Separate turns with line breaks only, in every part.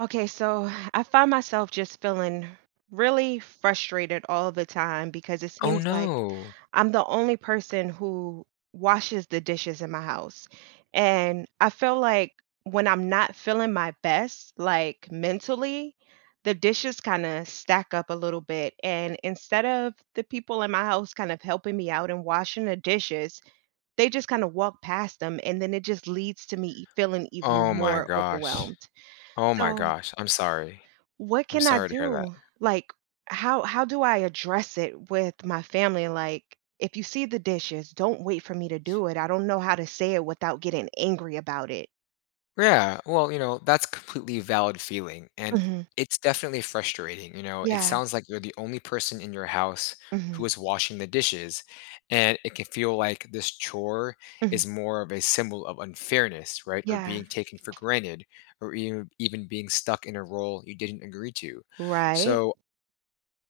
Okay, so I find myself just feeling really frustrated all the time because it
Oh,
seems like
no.
I'm the only person who washes the dishes in my house. And I feel like when I'm not feeling my best, like mentally, the dishes kind of stack up a little bit. And instead of the people in my house kind of helping me out and washing the dishes, they just kind of walk past them. And then it just leads to me feeling even
Oh my
more
gosh.
overwhelmed.
Oh my
So,
gosh. I'm sorry.
what
I'm
can I
sorry to hear that.
do? Like, how do I address it with my family? Like, if you see the dishes, don't wait for me to do it. I don't know how to say it without getting angry about it.
Yeah. Well, you know, that's completely valid feeling. And
Mhm.
it's definitely frustrating. You know, it
Yeah.
sounds like you're the only person in your house who
Mhm.
is washing the dishes. And it can feel like this chore
Mhm.
is more of a symbol of unfairness, right? Or
Yeah.
being taken for granted, or even being stuck in a role you didn't agree to.
Right.
So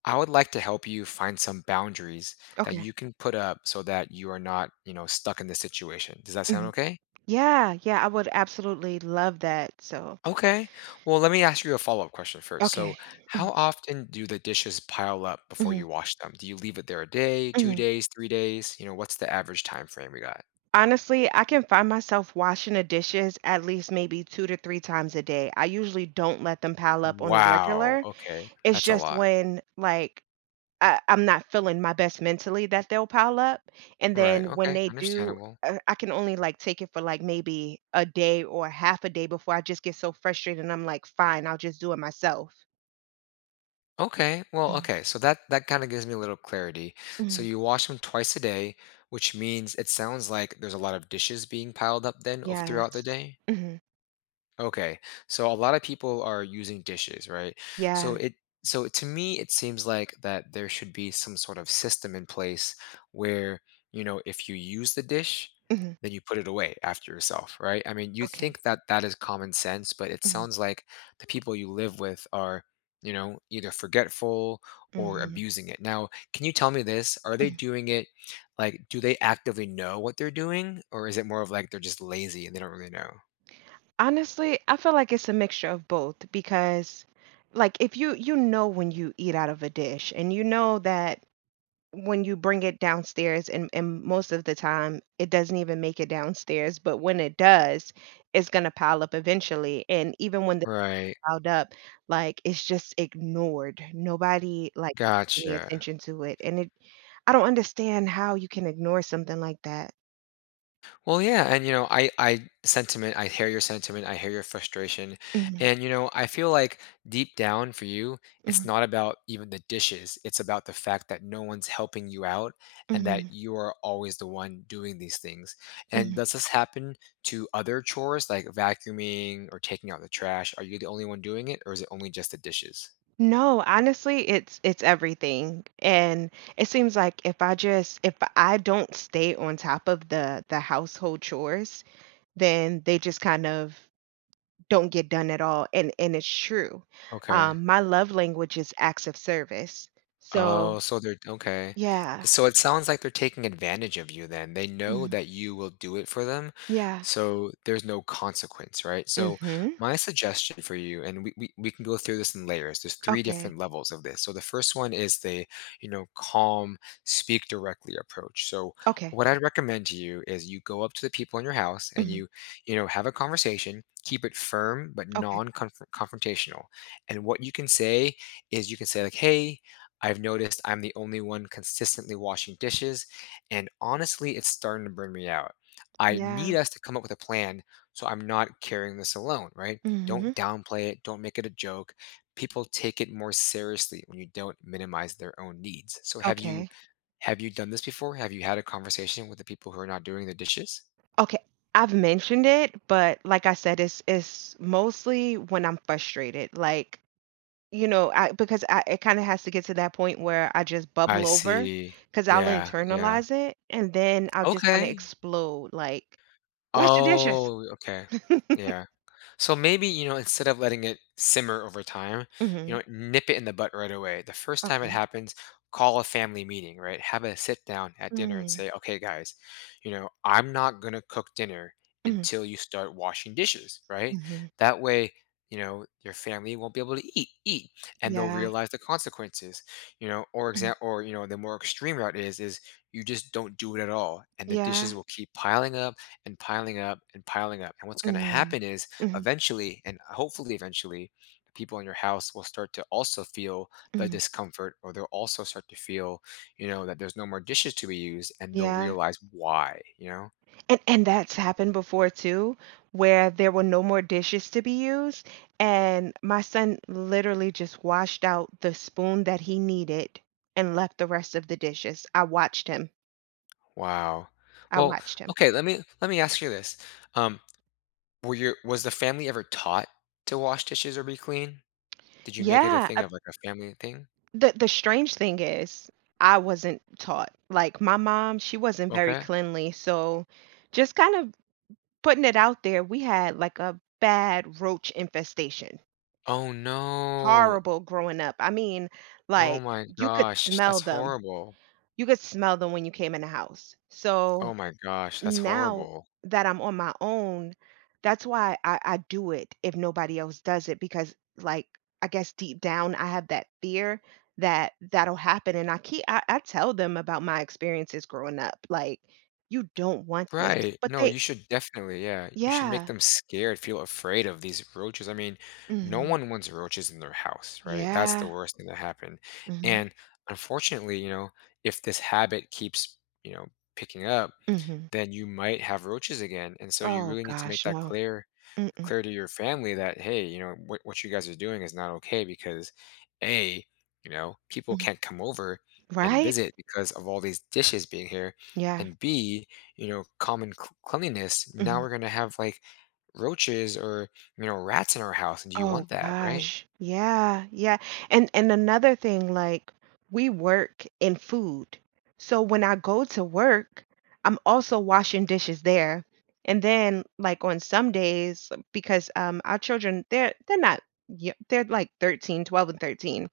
I would like to help you find some boundaries that
Okay.
you can put up so that you are not, you know, stuck in this situation. Does that sound
Mhm.
okay?
Yeah, yeah, I would absolutely love that. So,
Okay. Well, let me ask you a follow-up question first.
okay.
So, how often do the dishes pile up before
Mhm.
you wash them? Do you leave it there a day, 2
Mhm.
days, 3 days? You know, what's the average time frame we got?
Honestly, I can find myself washing the dishes at least maybe 2 to 3 times a day. I usually don't let them pile up on a
Wow.
regular.
Okay.
It's
That's a
just
lot.
when, like, I'm not feeling my best mentally that they'll pile up, and
Right.
then when
Okay.
they do,
Understandable.
I can only, like, take it for, like, maybe a day or half a day before I just get so frustrated and I'm like, "Fine, I'll just do it myself."
Okay. Well,
Mhm,
okay. So that kind of gives me a little clarity. So
mhm,
you wash them twice a day, which means it sounds like there's a lot of dishes being piled up then of throughout the
yes.
day.
Mhm,
Okay. So a lot of people are using dishes, right? So
yeah,
it so to me it seems like that there should be some sort of system in place where, you know, if you use the dish,
mhm,
then you put it away after yourself, right? I mean, you
okay,
think that that is common sense, but it
mhm,
sounds like the people you live with are, you know, either forgetful or
mhm,
abusing it. Now, can you tell me this? Are they
mhm.
doing it like do they actively know what they're doing or is it more of like they're just lazy and they don't really know?
Honestly, I feel like it's a mixture of both because, like, if you you know when you eat out of a dish, and you know that. When you bring it downstairs, and most of the time, it doesn't even make it downstairs, but when it does, it's gonna pile up eventually, and even when they
Right.
piled up, like, it's just ignored. Nobody, like, any
Gotcha.
attention to it, and it I don't understand how you can ignore something like that.
Well, yeah, and you know, I hear your sentiment, I hear your frustration.
Mhm,
And you know, I feel like deep down for you, it's
mhm,
not about even the dishes. It's about the fact that no one's helping you out and that
mhm,
you are always the one doing these things. And
mhm.
does this happen to other chores like vacuuming or taking out the trash? Are you the only one doing it or is it only just the dishes?
No, honestly, it's everything, and it seems like if I don't stay on top of the household chores, then they just kind of don't get done at all, and it's true.
Okay.
My love language is acts of service. So
Oh, so they're okay.
yeah.
So it sounds like they're taking advantage of you then. They know
Mhm.
that you will do it for them,
Yeah.
so there's no consequence, right? So
Mhm.
my suggestion for you, and we can go through this in layers. There's three
Okay.
different levels of this. So the first one is the, you know, calm, speak directly approach. So
Okay.
what I'd recommend to you is you go up to the people in your house and
Mhm.
you know, have a conversation, keep it firm but
Okay.
non-confrontational. And what you can say is you can say like, hey, I've noticed I'm the only one consistently washing dishes, and honestly, it's starting to burn me out. I need
Yeah.
us to come up with a plan so I'm not carrying this alone, right?
Mhm.
Don't downplay it, don't make it a joke. People take it more seriously when you don't minimize their own needs. So have you
Okay.
have you done this before? Have you had a conversation with the people who are not doing the dishes?
Okay. I've mentioned it, but like I said, it's mostly when I'm frustrated. Like, you know, I because I it kind of has to get to that point where I just
I
bubble over
see.
because I'll
Yeah.
internalize it and then I'll just kind of
Okay.
explode. Like, "Wash the dishes."
Oh, okay. Yeah. So maybe, you know, instead of letting it simmer over time, you
Mhm.
know, nip it in the butt right away. The first time it
Okay.
happens, call a family meeting, right? Have a sit down at dinner and
Mm.
say, okay, guys, you know, I'm not going to cook dinner
Mhm.
until you start washing dishes, right?
Mhm.
That way, you know, your family won't be able to eat, and they'll
Yeah.
realize the consequences, you know, or
Mm.
exam, or, you know, the more extreme route is you just don't do it at all. And the
Yeah.
dishes will keep piling up and piling up and piling up. And what's going to
Mm.
happen is
Mhm.
eventually and hopefully eventually the people in your house will start to also feel the
Mhm.
discomfort or they'll also start to feel you know that there's no more dishes to be used and they'll
Yeah.
realize why you know.
And that's happened before too, where there were no more dishes to be used, and my son literally just washed out the spoon that he needed and left the rest of the dishes. I watched him.
Wow.
I
Well,
watched him.
okay. Let me ask you this. um were your was the family ever taught to wash dishes or be clean? Did you make it a
Yeah.
thing of like a family thing?
The strange thing is, I wasn't taught. Like, my mom, she wasn't very
Okay.
cleanly, so just kind of putting it out there, we had, like, a bad roach infestation.
Oh no.
Horrible growing up. I mean,
Oh
like,
my
you could
gosh,
smell
that's
them.
horrible.
You could smell them when you came in the house. So
Oh my gosh, that's
now
horrible.
that I'm on my own, that's why I do it if nobody else does it, because like I guess deep down I have that fear that that'll happen, and I tell them about my experiences growing up, like, you don't want this,
Right.
but
No,
they
you should definitely, yeah. You should make
yeah,
them scared, feel afraid of these roaches. I mean, no
mhm,
one wants roaches in their house, right? That's the
yeah,
worst thing that happened.
mhm,
And unfortunately, you know, if this habit keeps, you know, picking up,
mhm.
then you might have roaches again. And so you
Oh
really need to make
gosh,
that
no.
clear
Mm-mm.
clear to your family that hey, you know, what you guys are doing is not okay because a, you know, people
Mm,
can't come over and
right,
visit because of all these dishes being here
yeah,
and b, you know, common cleanliness. Now
mm-hmm.
we're going to have like roaches or, you know, rats in our house. And do you
Oh
want that, right?
gosh. Yeah, yeah. And another thing, like, we work in food. So when I go to work, I'm also washing dishes there. And then like on some days, because our children, they're not, they're like 13, 12, and 13.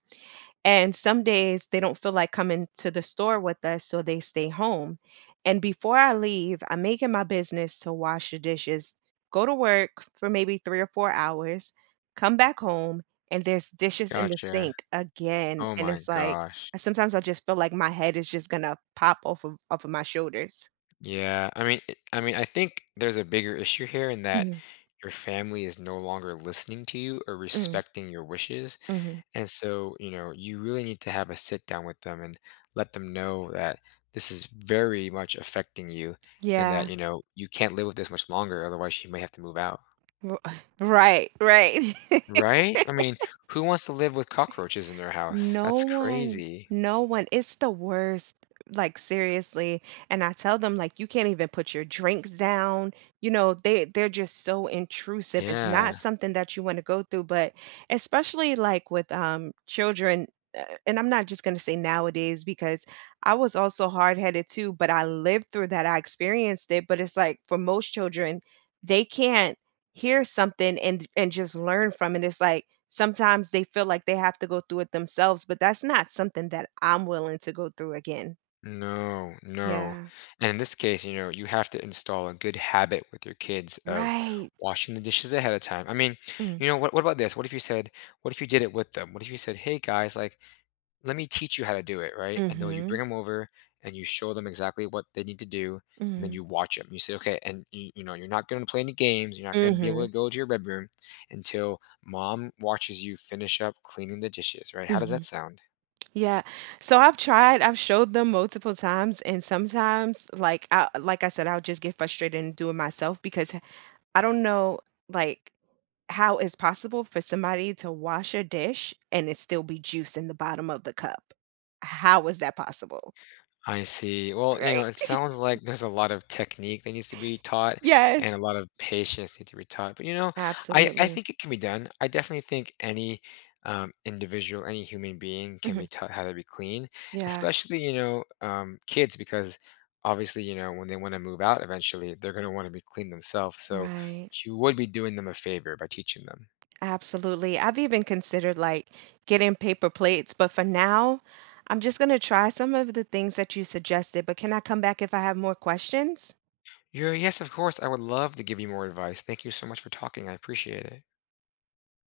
And some days they don't feel like coming to the store with us, so they stay home. And before I leave, I make it my business to wash the dishes, go to work for maybe 3 or 4 hours, come back home, and there's dishes in the
Gotcha.
sink again.
Oh
And
my
it's like,
gosh.
sometimes I just feel like my head is just gonna pop off of my shoulders.
Yeah, I mean, it- I mean, I think there's a bigger issue here in that
Mm,
your family is no longer listening to you or
mm,
respecting your wishes.
mhm.
And so, you know, you really need to have a sit down with them and let them know that this is very much affecting you and that,
Yeah.
you know, you can't live with this much longer, otherwise you may have to move out.
r- Right, right.
Right? I mean, who wants to live with cockroaches in their house?
No
That's
one,
crazy.
no one. It's the worst. Like, seriously, and I tell them, like, you can't even put your drinks down. You know, they're just so intrusive. It's not
Yeah.
something that you want to go through, but especially like with children, and I'm not just going to say nowadays because I was also hard-headed too, but I lived through that. I experienced it, but it's like for most children, they can't hear something and just learn from it. It's like, sometimes they feel like they have to go through it themselves, but that's not something that I'm willing to go through again.
No, no.
Yeah.
And in this case, you know, you have to install a good habit with your kids of
Right.
washing the dishes ahead of time. I mean,
Mm.
you know, what about this? What if you said, what if you did it with them? What if you said, "Hey guys, like let me teach you how to do it," right? And then you bring
Mhm.
them over and you show them exactly what they need to do, and then
Mhm.
you watch them. You say, "Okay, and you know, you're not going to play any games. You're not going to be able
Mhm.
to go to your bedroom until mom watches you finish up cleaning the dishes," right? How does that
Mhm.
sound?
Yeah. So I've tried, I've showed them multiple times, and sometimes, like I said, I'll just get frustrated and do it myself, because I don't know like how it's possible for somebody to wash a dish and it still be juice in the bottom of the cup. How is that possible?
I see. Well, you
Right?
know, it sounds like there's a lot of technique that needs to be taught
Yes.
and a lot of patience needs to be taught. But you know, I
Absolutely.
think it can be done. I definitely think any individual, any human being can be
Mhm.
taught how to be clean,
Yeah,
especially, you know, kids, because obviously, you know, when they want to move out eventually, they're going to want to be clean themselves. So
right.
you would be doing them a favor by teaching them.
Absolutely. I've even considered like getting paper plates, but for now, I'm just going to try some of the things that you suggested. But can I come back if I have more questions?
You Yes, of course, I would love to give you more advice. Thank you so much for talking. I appreciate it.